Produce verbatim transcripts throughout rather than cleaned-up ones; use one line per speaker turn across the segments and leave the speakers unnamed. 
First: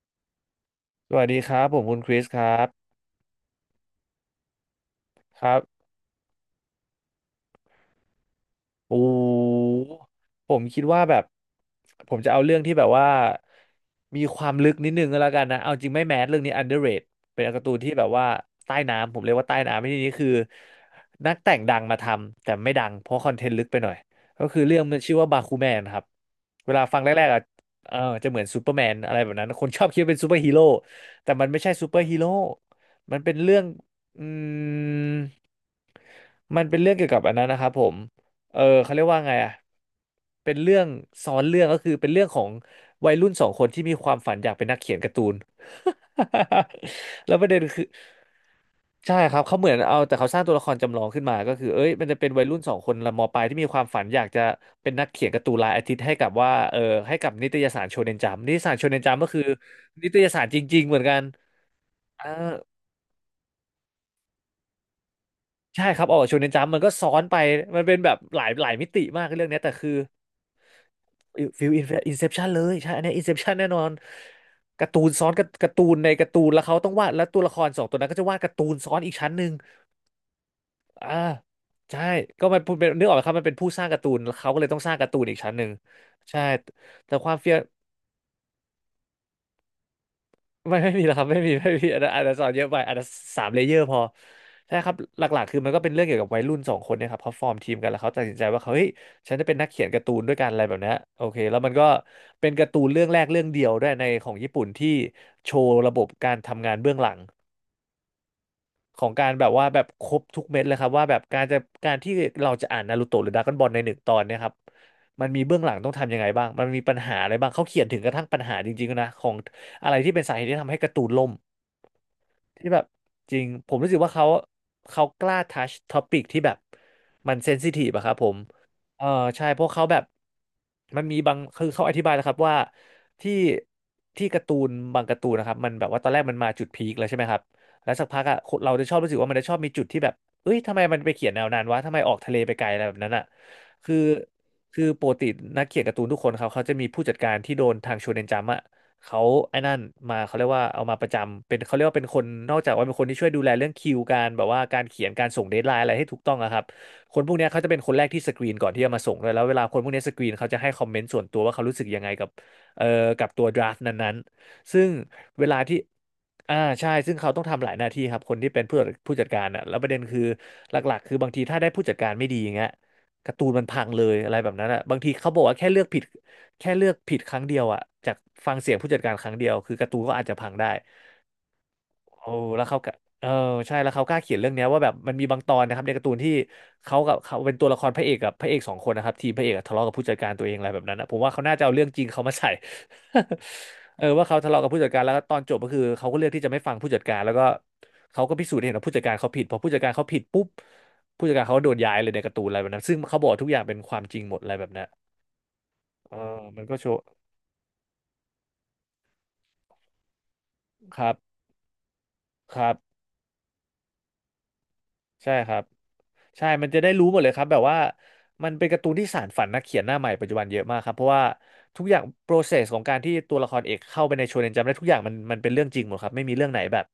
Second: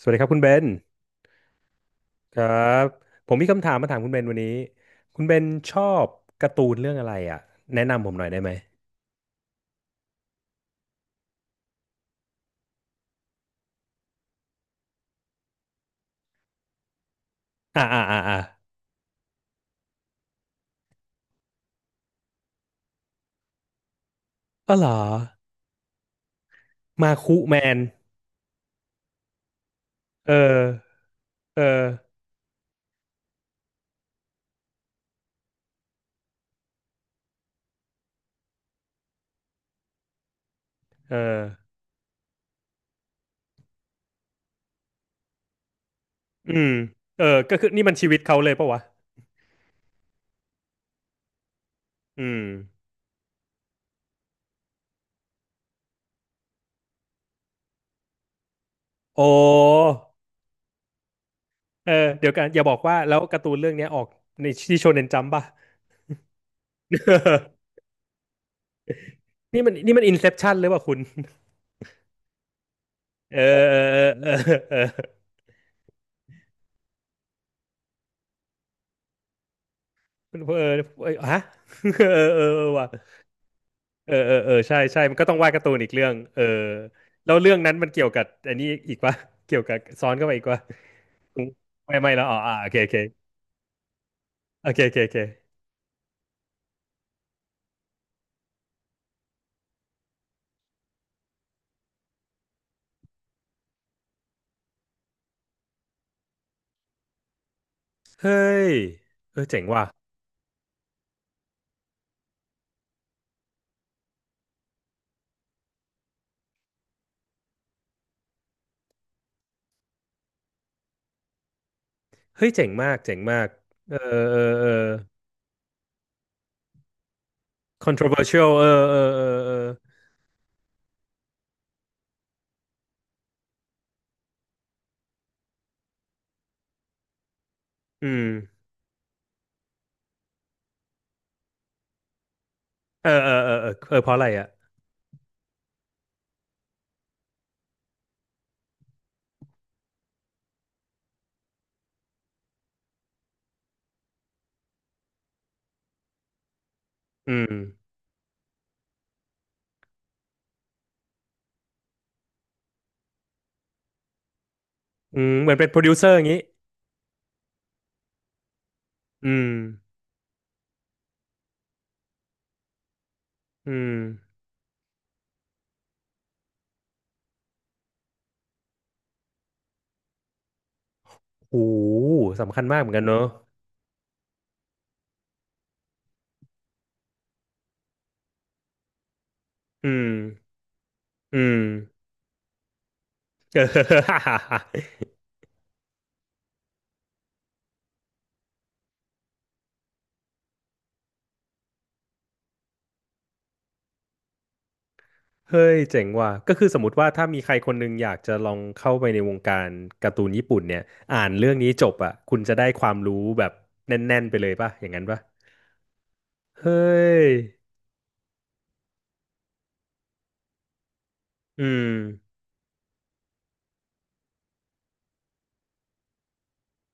สวัสดีครับคุณเบน
สวัสดีครับผมคุณคริส
ค
ค
รั
รับ
บผมมีคำถามมาถามคุณเบนวันนี้คุณเบ
ค
น
รับ
ชอบการ์ตูนเรื่องอะไรอ่ะแนะนำผมหน่อยได้ไหม
โอ้ผมคิดว่าแบบผมจะเอาเรื่องที่แบบว่ามีความลึกนิดนึงก็แล้วกันนะเอาจริงไม่แมสเรื่องนี้ underrate เป็นการ์ตูน
อ่า
ที่
อ่า
แบบ
อ่า
ว่า
อ่า
ใต้น้ำผมเรียกว่าใต้น้ำในที่นี้คือนักแต่งดังมาทำแต่ไม่ดังเพราะคอนเทนต์ลึกไปหน่อยก็คือ
อ๋อ
เรื่อง
เหรอ
มันชื่อว่าบาคูแมนครับเวลาฟังแร
มา
กๆ
คุ
อ่ะ
แมน
เออจะเหมือนซูเปอร์แมนอะไรแบบนั้นคนชอบคิดว่าเป็นซู
เอ
เปอร์ฮีโร่
อ
แต่มันไม่
เอ
ใช่ซูเปอร์ฮี
อ
โร่มันเป็นเรื่องอืมมันเป็นเรื่องเกี่ยวกับอันนั้นนะครับผม เออเขาเรียกว่าไงอ่ะเป็นเรื่อง
เอ
ซ้อน
อ
เรื่องก็คือเป็นเรื่องของวัยรุ่นสองคนที่มีความฝันอยากเป็นนักเขียนการ์ตูน
อืมเอ อ
แล้วประ
ก็
เด็น
คือ
คื
นี่
อ
มันชีวิตเขาเลยปะวะ
ใช่ครับเขาเหมือนเอาแต่เขาสร้างตัวละครจำลองขึ้นมาก็คือเอ้ยมันจะ
อื
เป็น
ม
วัยรุ่นสองคนละมปลายที่มีความฝันอยากจะเป็นนักเขียนการ์ตูนรายอาทิตย์ให้กับว่าเออให้กับนิตยสารโชเนนจัมนิตยสารโชเนนจัม
โอ้
ก็คือนิตยสารจริงๆเหมือนกัน
เออ
อ่า
เดี๋ยวกันอย่าบอกว่าแล้วการ์ตูนเรื่องเนี้ยออกในที่โชเน็นจัมป์ป่ะ
ใช่ครับออกโชเนนจัมมันก็ซ้อนไปมันเป็นแบบหลายหลายมิติมากเรื่อง เนี้ย
นี่
แต่
มัน
คือ
นี่มันอินเซปชันเลยว่ะคุณ
ฟิลอินเซปชันเลยใช่อันเนี้อินเซ
เอ
ป
อ
ชันแน่นอน
เออเออเออเออ
การ์ตูนซ้อนกับการ์ตูนในการ์ตูนแล้วเขาต้องวาดแล้วตัวละครสองตัวนั้นก็จะวาดการ์ตูนซ้อนอีกชั้นหนึ่ง
เออ
อ่า
เออฮะ
ใช่
เออเอ
ก็
อ
มัน
เออ
เป็
ว่ะ
นนึกออกไหมครับมันเป็นผู้สร้างการ์ตู
เออ
น
เอ
แล้ว
อ
เขา
เออ
ก็เลยต้
ใช่
องสร้าง
ใช่
การ์
มั
ตู
น
น
ก็
อี
ต้อ
ก
งวา
ชั้
ด
นห
การ์
นึ่
ตู
ง
นอีกเรื่องเอ
ใช่
อ
แต่ค
แล้
วาม
วเรื่
เฟี้ย
อ
ว
งนั้นมันเกี่ยวกับอันนี้อีก่ะ เกี่ยวกับซ้อนเข้าไปอีกวะ
ไม่ไม่มีล้ครับไม่มีไม่มี
ไม่
อันนั้
ไม่
นอั
แล้
น
ว
นั้
อ๋
น
อ
สอน
อ่า
เย
โอ
อะไป
เคโอ
อัน
เค
นั้นสามเลเยอร์พอ
โอ
ใช่
เค
ค
โอ
รับ
เคโอ
หลักๆ
เค
คือมันก็เป็นเรื่องเกี่ยวกับวัยรุ่นสองคนเนี่ยครับเขาฟอร์มทีมกันแล้วเขาตัดสินใจว่าเขาเฮ้ยฉันจะเป็นนักเขียนการ์ตูนด้วยกันอะไรแบบเนี้ยโอเคแล้วมันก็เป็นการ์ตูนเรื่องแรกเรื่องเดียวด้วยในของญี่ปุ่นที่โชว์ระบบการทำงานเบื้องหลัง
เฮ้ย
ของการ
เอ
แบ
อ
บ
เจ๋
ว่า
ง
แบ
ว่ะ
บครบทุกเม็ดเลยครับว่าแบบการจะการที่เราจะอ่านนารูโตะหรือดราก้อนบอลในหนึ่งตอนเนี่ยครับมันมีเบื้องหลังต้องทำยังไงบ้างมันมีปัญหาอะไรบ้างเขาเขียนถึงกระทั่งปัญหาจริงๆนะของอะไรที่เป็นสาเหตุที่ทำให้การ์ตูนล่ม
เฮ้ยเจ๋
ที่
ง
แบบ
มากเจ๋ง
จ
มา
ริง
ก
ผมรู้
เอ
สึ
อ
กว่าเขา
เออเออ
เขากล้าทัชท็อปิกที่แบบมันเซนซิทีฟอะครับผม
controversial เออเอ
เออ
อเออ
ใช่
เอ
เพ
อ
ราะเขาแบบมันมีบางคือเขาอธิบายแล้วครับว่าที่ที่การ์ตูนบางการ์ตูนนะครับมันแบบว่าตอนแรกมันมาจุดพีคแล้วใช่ไหมครับแล้วสั
อื
กพั
ม
กอะคนเราจะชอบรู้สึกว่ามันจะชอบมีจุดที่แบบเอ้ยทำไมมันไปเขียนแนวนั้นวะทำไมออกทะเลไปไกลอะไรแบบ
เอ
นั้น
อ
อะ
เออเออเออ
คื
เอ
อ
อเพราะอะไรอ่ะ
คือปกตินักเขียนการ์ตูนทุกคนเขาเขาจะมีผู้จัดการที่โดนทางโชเนนจัมป์อะ เขาไอ้นั่นมาเขาเรียกว่าเอามาประจำเป็นเขาเรียกว่าเป็นคนนอกจากว่าเป็นคนที่ช่วยดูแลเรื่องคิวการแบบว่าการเขียนการส่งเดดไลน์อะไรให้ถูกต้องอะครับคนพ
อื
วกเนี้ย
ม
เขาจะเป็นคนแรกที่สกรีนก่อนที่จะมาส่งเลยแล้วเวลาคนพวกเนี้ยสกรีนเขาจะให้คอมเมนต์ส่วนตัวว่าเขารู้สึกยังไงกับเอ่อกับตัวดราฟต์นั้นๆซึ่ง
อืม
เว
เหมือ
ลา
นเป็นโป
ที่
รดิวเซอร์อย่างงี้
อ่าใช่ซึ่งเขาต้องทำหลายหน้าที่ครับคนที่เป็นผู้ผู้จั
อื
ดการ
ม
อ่ะแล้วประเด็นคือหลักๆคือบางทีถ้าได้ผู้จัดการไม่ดีอย่างเงี้ยการ์ตูนมัน
อื
พัง
ม
เลยอะไรแบบนั้นอ่ะบางทีเขาบอกว่าแค่เลือกผิด แค่เลือกผิดครั้งเดียวอะจากฟังเสียงผู้จัดการครั้งเดียวคือการ์ตูนก็อาจจะพังได้
โอ้โห
โอ้
สำคั
แล้
ญ
ว
มา
เขา
กเห
ก็
มือนกันเนอะ
เออใช่แล้วเขากล้าเขียนเรื่องเนี้ยว่าแบบมันมีบางตอนนะครับในการ์ตูนที่เขากับเขาเป็นตัวละครพระเอกกับพระเอกสองคนนะครับทีมพระเอกอะทะเลาะ
อื
กับผู้
ม
จัดการตัวเองอะไรแบบนั้นนะผมว่า
อื
เขาน่า
ม
จะเอาเรื่องจริงเขามาใส่
เอ
เออว่าเขาทะเลาะกับ
อ
ผู้ จัดการแล้วก็ตอนจบก็คือเขาก็เลือกที่จะไม่ฟังผู้จัดการแล้วก็เขาก็พิสูจน์ให้เห็นว่าผู้จัดการเขาผิดพอผู้จัดการเขาผิดปุ๊บผู้จัดการเขาก็โดนย้ายเลยในการ์ตูนอะไรแบบนั้นซึ่งเขาบอกทุกอย่างเป็นความจริงหมดอะไรแบบนั้น
เฮ้ยเจ๋ง
เออ
ว่ะก็
มัน
คือ
ก็
สม
โช
มติ
ว์
ว่าถ้ามีใครคนหนึงอยากจะลองเข้าไปในวงการการ์ตูนญี่ปุ่นเนี่ย
ครับ
อ่านเรื่องนี้จบอ่ะคุณจะ
ค
ได้
รั
ควา
บ
มรู้แบบแน่นๆไปเลยป่ะอย่างนั้นป่ะ
ใช่ครับ ใช่ มัน
เฮ้
จะได้รู้หมดเล
ย
ยครับแบบว่ามันเป็นการ์ตูนที่สานฝันนักเขียนหน้าใหม่ปัจจุบันเยอะมากครับเพราะว่า
อื
ทุก
ม
อย่าง process ของการที่ตัวละครเอกเข้าไปในโชเนนจัมป์ได้ทุกอย่างมันมันเป็นเรื่องจริงหมดครับไม่มีเรื่องไหนแบบ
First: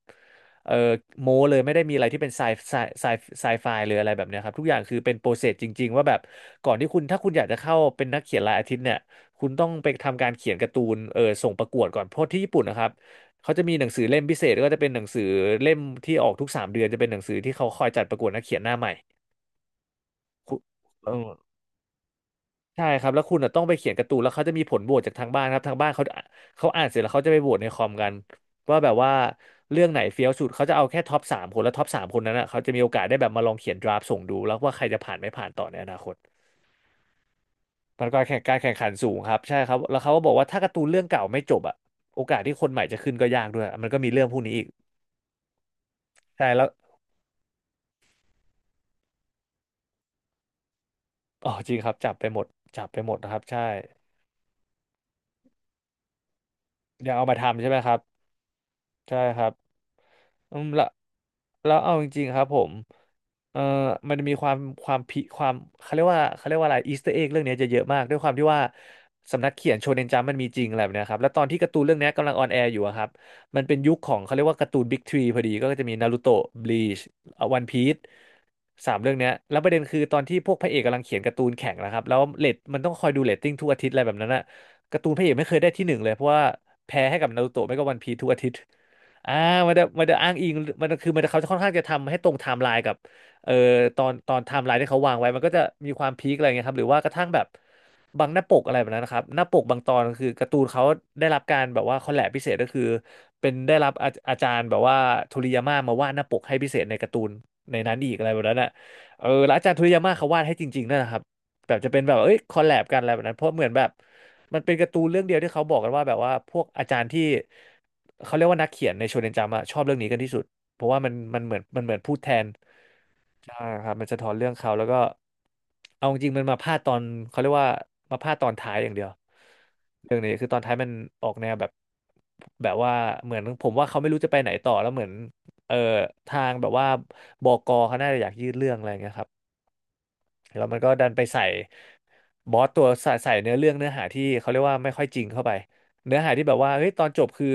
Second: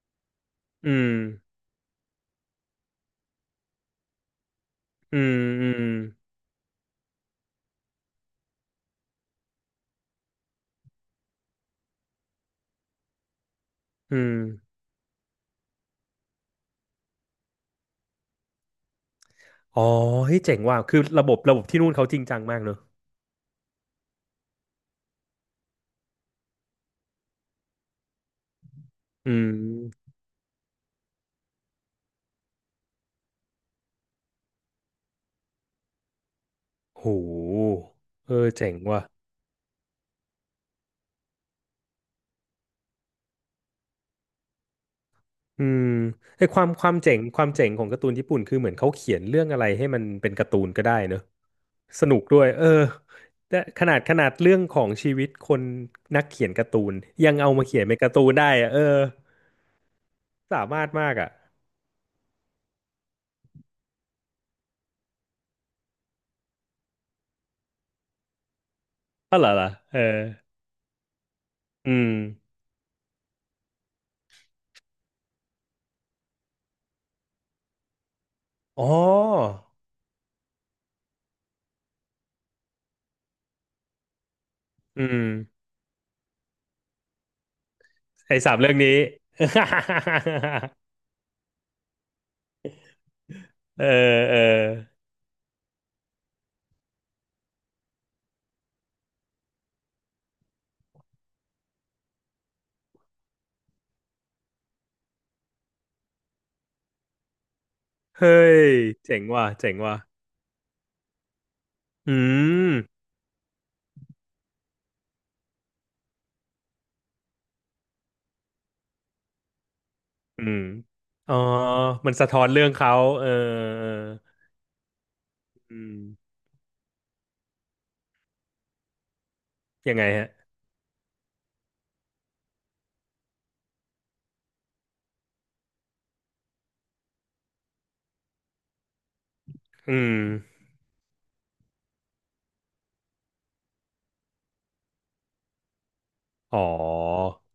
เออ
อืม
โม้เลยไม่ได้มีอะไรที่เป็นไซไซไซไซไฟเลยอะไรแบบเนี้ยครับทุกอย่างคือเป็น
อืม
process จ
อืม
ริงๆว่าแบบก่อนที่คุณถ้าคุณอยากจะเข้าเป็นนักเขียนรายอาทิตย์เนี่ยคุณต้องไปทำการเขียนการ์ตูนเออส่งประกวดก่อนเพราะที่ญี่ปุ่นนะครับเขาจะมีหนังสือ
อื
เล่มพิ
ม
เศษก็จะเป็นหนังสือเล่มที่ออกทุกสามเดือนจะเป็นหนังสือที่เขาคอยจัดประกวดนักเขียนหน้าใหม่
อ๋อเฮ้ยเจ๋
คุณ
งว่ะคือ
เอ
ระ
อ
บบระบบที่นู่นเขาจริงจังมากเนอะ
ใช่ครับแล้วคุณอ่ะต้องไปเขียนการ์ตูนแล้วเขาจะมีผลโหวตจากทางบ้านครับทางบ้านเขาเขาอ่านเสร็จแล้วเขาจะไปโหวตในคอมกันว่าแบบว่า
อื
เรื่องไหน
ม
เฟี้ยวสุดเขาจะเอาแค่ท็อปสามคนแล้วท็อปสามคนนั้นอ่ะเขาจะมีโอกาสได้แบบมาลองเขียนดราฟต์ส่งดูแล้วว่าใครจะผ่านไม่ผ่านต่อในอนาคต
โห
มันก็
เอ
แข่ง
อ
การ
เจ๋
แข่
ง
งขัน
ว่ะ
สูงครับใช่ครับแล้วเขาก็บอกว่าถ้าการ์ตูนเรื่องเก่าไม่จบอ่ะโอกาสที่คนใหม่จะขึ้นก็ยากด้วยมันก็มีเรื่องพวกนี้อีก
อืม
ใช่
ไอ้ค
แล้
วา
ว
มความเจ๋งความเจ๋งของการ์ตูนญี่ปุ่นคือเหมือนเขาเขียนเรื่องอะไรให้มันเป็นการ์ตูนก็ได้เนอะ
อ๋อจริงครับ
ส
จับ
นุก
ไปห
ด้
ม
ว
ด
ยเออ
จับไปหมดนะครับ
แต่
ใช่
ขนาดขนาดเรื่องของชีวิตคนนักเขียนการ์ตูน
เดี๋ยวเอา
ยัง
มา
เอา
ทำ
มา
ใช่ไหม
เขียน
ค
เป็
รั
น
บ
การ์ตูนได้อะเออ
ใช่ครับอื
สา
มแล้
มา
ว
รถมากอ่ะ
แล้วเอาจริงๆครับผมเอ่อมันจะมีความความพิความเขาเรียกว่าเขาเรียกว่าอะไรอีสเตอร์เอ็กเรื่องเนี้ยจะเยอะมากด้วยความที่ว่า
อ๋อ
สำ
เหร
นั
อ
ก
เหรอ
เขียนโช
เออ
เนนจัมป์มันมีจริงอะไรแบบเนี้ยครับแล้วตอนที่การ์ตูน
อื
เรื่องเนี้
ม
ยกำลังออนแอร์อยู่อะครับมันเป็นยุคของเขาเรียกว่าการ์ตูนบิ๊กทรีพอดีก็จะมีนารูโตะบลีชวันพีซ
อ๋อ
สามเรื่องเนี้ยแล้วประเด็นคือตอนที่พวกพระเอกกำลังเขียนการ์ตูนแข่งนะครับแล้วเรตมันต้องคอยดูเรตติ้งทุกอาทิตย์อะไรแบบนั้นอะกา
อื
ร์ตูน
ม
พระเอกไม่เคยได้ที่หนึ่งเลยเพราะว่าแพ้ให้กับนารูโตะไม่ก็วันพีซทุก
ไอ้
อาทิต
สาม
ย์
เรื่องนี้
อ่ามัน จะมันจะอ้างอิงมันคือมันจะเขาจะค่อนข้างจะทำให้ตรงไทม์ไลน์กับเอ่อ
เออ
ตอนตอ
เออ
นไทม์ไลน์ที่เขาวางไว้มันก็จะมีความพีคอะไรเงี้ยครับหรือว่ากระทั่งแบบบางหน้าปกอะไรแบบนั้นนะครับหน้าปกบางตอนคือการ์ตูนเขาได้รับการแบบว่าคอลแลบพิเศษก็คือเป็นได้รับอาอาจารย์แบบว่าโทริยาม่ามาวาดหน้าปกให้พิเศษในการ์ตูนในนั้นอีกอะ
เฮ้
ไรแบบนั้นอ่ะ
ยเจ๋
เอ
ง
อ
ว่ะ
แล้วอา
เจ๋
จาร
ง
ย์โทริ
ว่ะ
ยาม่าเขาวาดให้จริงๆนั่นแหละครับแบบจะเป็นแบ
อื
บเอ้ยคอลแล
ม
บกันอะไรแบบนั้นเพราะเหมือนแบบ มันเป็นการ์ตูนเรื่องเดียวที่เขาบอกกันว่าแบบว่าพวกอาจารย์ที่เขาเรียกว่านักเขียนในโชเนนจัมป์อะชอบเรื่องนี้กันที่สุ
อื
ด
ม
เพราะว่ามัน
อ๋อ
มันเหมือนมันเหมือน
มั
พู
น
ด
สะ
แท
ท้อ
น
นเรื่องเขาเออ
ใช่ค
เออ
รับมันสะท้อนเรื่องเขาแล้วก็
อืม
เอาจริงๆมันมาพลาดตอนเขาเรียกว่ามาพลาดตอนท้ายอย่างเดียว
ยังไง
เรื่อง
ฮะ
นี้คือตอนท้ายมันออกแนวแบบแบบว่าเหมือนผมว่าเขาไม่รู้จะไปไหนต่อแล้วเหมือนเออทางแบบว่าบกเขาน่าจะอยากยืดเรื่องอะไรอย่างเงี้ยครับ
อืม
แล้วมันก็ดันไปใส่บอสตัวใส่ใส่เนื้อเรื่องเนื้อหาที่เขาเรียกว่าไม่ค่อยจริงเข้าไปเนื้อหาที่แบ
อ๋
บ
อ
ว่าเฮ้ยตอนจบคือ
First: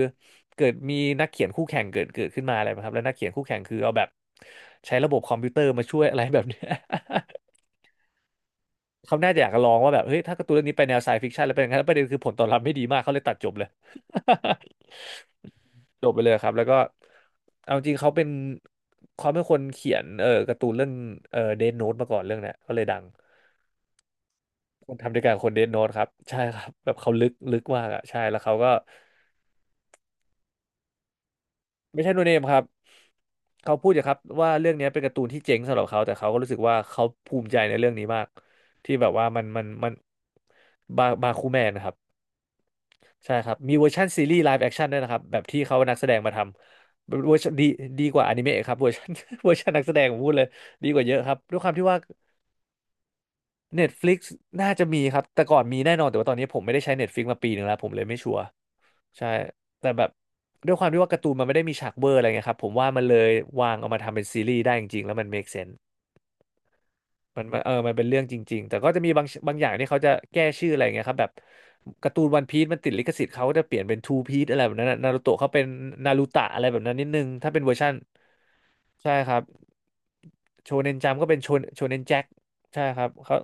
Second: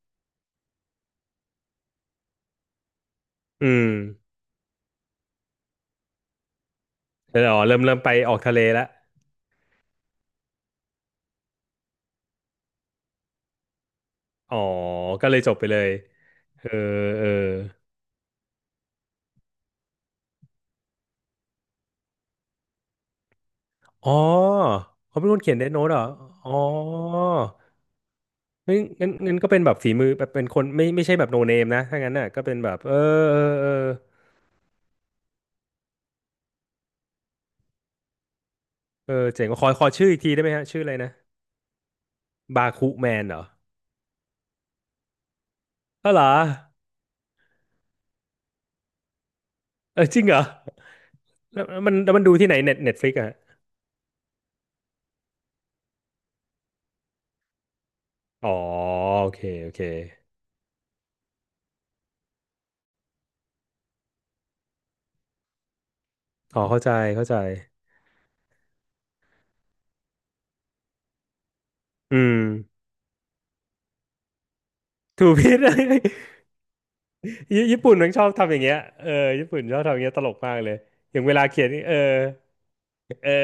เกิดมีนักเขียนคู่แข่งเกิดเกิดขึ้นมาอะไรแบบครับแล้วนักเขียนคู่แข่ง
อื
คือ
ม
เอาแบบใช้ระบบคอมพิวเตอร์มาช่วยอะไรแบบเนี้ย
เออ อ๋อ เริ่มเริ่มไปออกทะเลแล้ว
เขาน่าจะอยากจะลองว่าแบบเฮ้ยถ้าการ์ตูนเรื่องนี้ไปแนวไซฟิคชันแล้วเป็นอย่างนั้นแล้วประเด็นคือผลตอบรับไม่ดีมากเขาเลยตัดจบเลย
อ๋อ ก็เลยจบไปเลย
จบไปเลยครับ
เอ
แล้ว
อ
ก็
เออ
เอาจริงเขาเป็นเขาเป็นคนเขียนเออการ์ตูนเรื่องเออเดนโนตมาก่อนเรื่องเนี้ยก็เลยดัง
อ๋อ
คนทำด้
เขา
วย
เป็น
กัน
คน
คน
เขียน
เด
เด
ด
ธ
โน้
โน้
ต
ตเหร
ค
อ
รับใช่
อ๋อ
ครับแบบเขาลึกลึกมากอ่ะใช่แล้วเขาก็
งั้นงั้นงั้นก็เป็นแบบฝีมือแบบเป็นคนไม่ไม่ใช่แบบโนเนมนะ ถ้า
ไม่ใช่
งั้น
โน
น่ะ
เน
ก็
มค
เป็น
รับ
แบบ เออเออเออ
เขาพูดอย่างครับว่าเรื่องเนี้ยเป็นการ์ตูนที่เจ๋งสำหรับเขาแต่เขาก็รู้สึกว่าเขาภูมิใจในเรื่องนี้มากที่แบ
เอ
บ
อ
ว่ามั
เจ๋
น
ง
มั
ข
น
อข
มั
อ
น
ชื่ออีกทีได้ไหมฮะ ชื่ออะไร
บา
นะ
บาคูแมนนะครับ
บาคูแมน
ใช่
เหรอ
ครับมีเวอร์ชันซีรีส์ไลฟ์แอคชั่นด้วยนะครับแบบที่เขานักแส
อ๋อ
ด
เห
ง
รอ
มาทำเวอร์ชันดีดีกว่าอนิเมะครับเวอร์ชัน เวอร์ชันนักแสด
เอ
ง
อ
ผ
จ
ม
ริง
พู
เห
ด
ร
เล
อ
ยดีกว่าเยอะครับด้วย
แล้
ค
ว
วาม
แล้ว
ที่
มัน
ว่า
แล้วมันดูที่ไหนเน็ตเน็ตฟลิกอะ
Netflix น่าจะมีครับแต่ก่อนมีแน่นอนแต่ว่าตอนนี้ผมไม่ได้ใช้ Netflix มาปีหนึ่งแล้วผมเลยไม่ชัวร์
อ๋อ
ใช่
โอเคโอเค
แต่แบบด้วยความที่ว่าการ์ตูนมันไม่ได้มีฉากเวอร์อะไรเงี้ยครับผมว่ามันเลยวางเอามาทำเป็นซีรีส์ได้จริงๆแล้วมัน เมค เซนส์
อ๋อเข้าใจเข้าใจ
มันมันเออมันเป็นเรื่องจริงๆแต่ก็จะมีบางบางอย่างที่เขาจะแก้ชื่ออะไรเงี้ยครับแบบการ์
อื
ตูนวั
ม
นพีซมันติดลิขสิทธิ์เขาก็จะเปลี่ยนเป็นทูพีซอะไรแบบนั้นนารู
ถูก
โตะ เขา
พิษ
เป็น นารูตะอะไรแบบนั้นนิดนึงถ้าเป็
ญี่
นเวอร์
ญี่
ชั่
ปุ่
น
นมันชอบทำอย่างเงี้ยเออ
ใช่ครับ
ญี่ปุ่นชอบทำอย่างเงี้ยตลกมากเล
โช
ย
เนนจั
อ
มป์
ย่าง
ก็
เว
เป็น
ลา
โช
เขียน
โช
นี่เอ
เน
อ
นแจ็คใช่ครับ
เออ
เขา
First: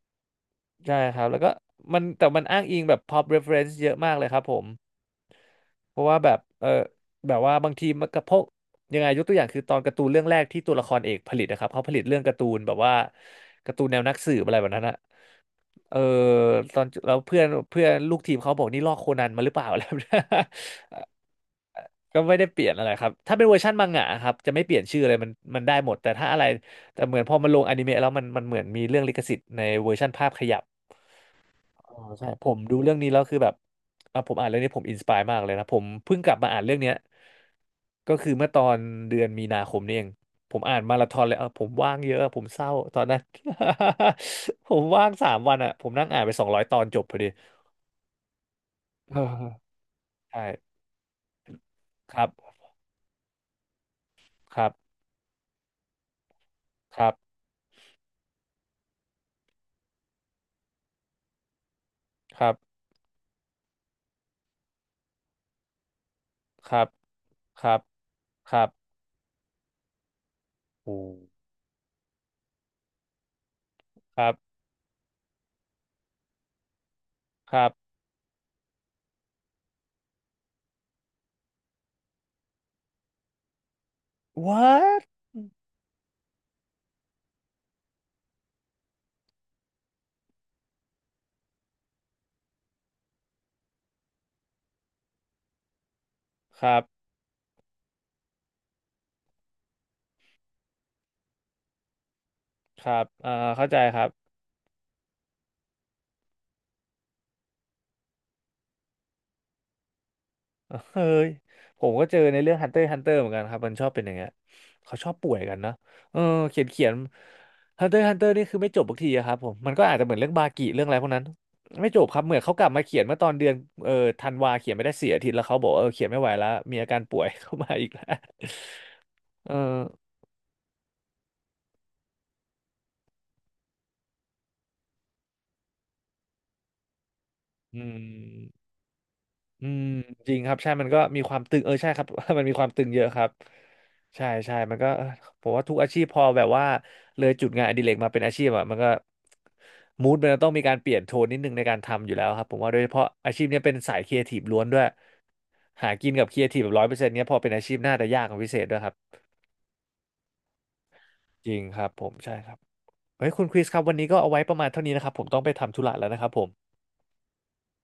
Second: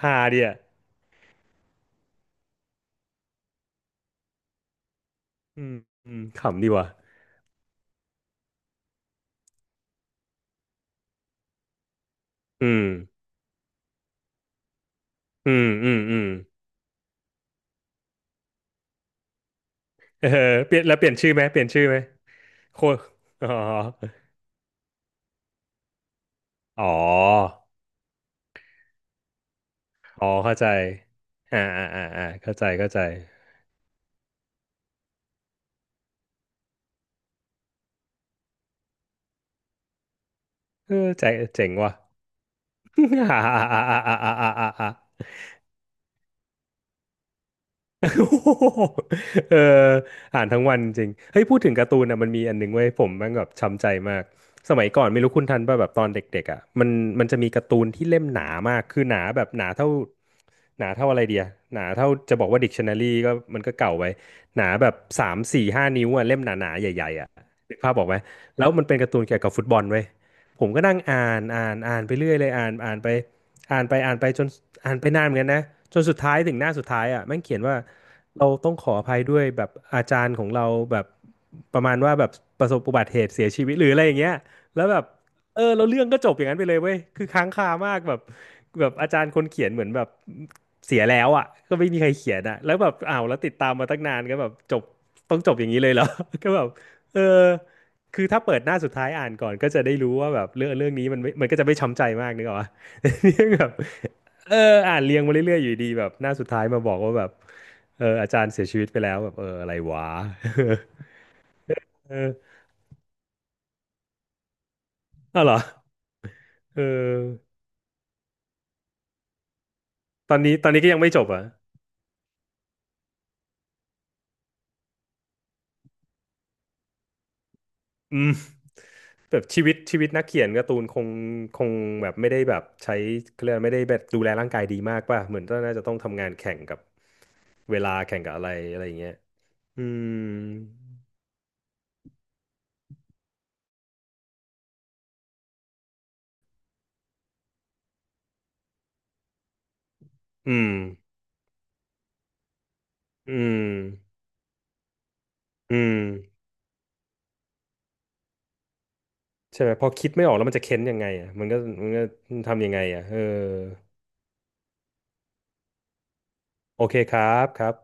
ฮาดีอ่ะ
ใช่ครับแล้วก็มันแต่มันอ้างอิงแบบ ป็อป เรฟเฟอเรนซ์ เยอะมากเลยครับผม
อืม
เพราะ
อื
ว่า
ม
แบบ
ขำ
เอ
ดี
อ
ว่ะ
แบบว่าบางทีมันกระพกยังไงยกตัวอย่างคือตอนการ์ตูนเรื่องแรกที่ตัวละครเอกผลิตนะครับเขาผลิตเรื่องการ์ตูน
อื
แบบ
ม
ว่าการ์ตูนแนวนักสืบอะไรแบบนั้นอะ
อืมอื
เออ
มอืม
ตอนแล้วเพื่อนเพื่อนลูกทีมเขาบอกนี่ลอกโคนันมาหรือเปล่า อะไรแบบนั้น
เออเปลี่ยนแล้วเปลี่ยนชื่อไหมเปลี่ยนชื่อไหม
ก็ไม่ได้เปลี่ยน
โค
อะไรครับถ้าเป็
อ๋
น
อ
เวอร์ชันมังงะครับจะไม่เปลี่ยนชื่อเลยมันมันได้หมดแต่ถ้าอะไร
อ๋อ
แต่เหมือนพอมันลงอนิเมะแล้วมันมันเหมือนมีเรื่องลิขสิทธิ์ในเวอร์ชัน
อ๋
ภา
อ
พข
เข้า
ยับ
ใจอ่า
อ๋
อ่า
อ
อ่าอ่า
ใช่ผ
เข้า
ม
ใจ
ดู
เข้า
เรื่อง
ใจ
นี้แล้วคือแบบอ่ะผมอ่านเรื่องนี้ผมอินสปายมากเลยนะผมเพิ่งกลับมาอ่านเรื่องเนี้ยก็คือเมื่อตอนเดือนมีนาคมนี่เองผมอ่าน
เอ
มารา
อ
ธอน
ใจ
เลยอ่ะผ
เจ๋
ม
งว่ะ
ว่างเยอะผมเศร้าตอนนั้น
อ่าอ่าอ่าอ่าอ่าอ่าอ่า
ผม
อ่า
ว่างสามวันอ่ะผมนั่งอ่านไปสองร้อยตอนจบพอดี
โอ้โห
เ
เออ
ออใช่
อ่านทั้งวันจริงเฮ้ยพูดถึงการ์ตูน
ค
อ่ะ
รั
มันมีอั
บ
นหนึ่งเว้ยผมแมันแบบช้ำใจมาก
ครั
สมัย
บ
ก่อนไม่รู้คุณทันป่ะแบบตอนเด็กๆอ่ะมัน
ครับ
มันจะมีการ์ตูนที่เล่มหนามากคือหนาแบบหนาเท่าหนาเท่าอะไรเดียหนาเท่าจะ
ค
บอก
รับ
ว่าดิกชันนารีก็มันก็เก่าไปหนาแบบสามสี่ห้านิ้วอ่ะเล่มห
ค
นาๆ
รับ
ใหญ่ๆอ่ะ
ครั
นึก
บ
ภาพออกไหม
ครั
แล้ว
บ
มันเป็นการ์ตูนเกี่ยวกับฟุตบอลเว้ยผมก็
โอ้
นั่งอ่านอ่านอ่านไปเรื่อยเลยอ่านอ่านไป อ่านไปอ่าน
ค
ไป
รั
จน
บ
อ่านไปนานเหมือนกันนะจนสุดท้ายถึงหน้าสุดท้ายอ่ะแม่ง
ค
เขียน
รั
ว่า
บ
เราต้องขออภัยด้วยแบบอาจารย์ของเราแบบประมาณว่าแบบประสบอุบัติเหตุเสียชีวิตหรืออะไรอย่างเงี้ยแล้วแบ
วอท
บเออแล้วเรื่องก็จบอย่างนั้นไปเลยเว้ยคือค้างคามากแบบแบบอาจารย์คนเขียนเหมือนแบบเสียแล้วอ่ะก็ไม่มีใครเขียนอ่ะแล้วแบบอ้าวแล้วติดตามมาตั้งนานก็แบบจบต้องจบอย่างนี้เลยเหรอ ก็แบ
ค
บ
รับ
เออคือถ้าเปิดหน้าสุดท้ายอ่านก่อนก็จะได้รู้ว่าแบบเรื่องเรื่องนี้มันไม่มันก็จะไม่ช้ำใจมากนึกออกปะ
ครับอ่า
เนี่ยแบ
เข้า
บ
ใจครับ
เอออ่านเรียงมาเรื่อยๆอยู่ดีแบบหน้าสุดท้ายมาบอกว่าแบบเอออาจารย์เสียชีวิตไปแล้วแบบเอออะไรวะ
เฮ้ยผมก็ เจ
เอ
อ
อ
ในเรื่อง Hunter x Hunter เหมือนกันครับมันชอบเป็นอย่างเงี้ยเขาชอบป่วย
อ้าวเหร
กัน
อ
เนอะเออเขียน
เอ
เขียน
อ
Hunter x Hunter นี่คือไม่จบสักทีอะครับผมมันก็อาจจะเหมือนเรื่อ
ต
ง
อน
บา
นี้
กิ
ตอนนี้
เรื่อง
ก็
อะไร
ยัง
พว
ไม่
ก
จ
นั้น
บอ่ะ
ไม่จบครับเหมือนเขากลับมาเขียนเมื่อตอนเดือนเออธันวาเขียนไม่ได้เสียอาทิตย์แล้วเขาบอกว่าเออเขียนไม่ไหวแล้วมีอาการป่วย เข้ามาอีกแล้ว
อืมแบบ
เอ
ชีวิต
อ
ชีวิตนักเขียนการ์ตูนคงคงแบบไม่ได้แบบใช้เขาเรียกว่าไม่ได้แบบดูแลร่างกายดีมากป่ะเหมือนก็น่าจะต้องทำงานแข่งกับเว
อื
ลาแข่งกับอะไร
ม
อะไรอย่างเงี้ย
อื
อื
ม
ม
จริงครับใช่มันก็มีความตึงเออใช่ครับ มันมีความตึงเยอะครับใช่ใช่มันก็เออผมว่าทุกอาชีพพอแบบว่าเลยจุดงานอดิเรกมาเป็นอาชีพอ่ะมันก็มูดมันจะต้อ
อื
งมี
ม
การเปลี่ยนโทนนิดนึงในการทำอยู่แล้วครับผมว่าโดยเฉพาะอา
อื
ชีพเนี้ย
ม
เป็นสายครีเอทีฟล้วนด้วย
อื
หา
ม
กินกับครีเอทีฟแบบร้อยเปอร์เซ็นต์เนี้ยพอเป็นอาชีพน่าจะยากกว่าพิเศษด้วยครับ
ใช่ไหมพอคิดไม่ออกแล้วมันจะเค้นยังไงอ่ะมัน
จริ
ก็
งครั
มั
บ
นก็
ผมใช่ครับ
ทำยังไงอ่ะเออ
เฮ้ยคุณคริสครับวันนี้ก็เอาไว้ประมาณเท่านี้นะครับผมต้องไปทำธุระแล้วนะครับผม
โอเคครับครับ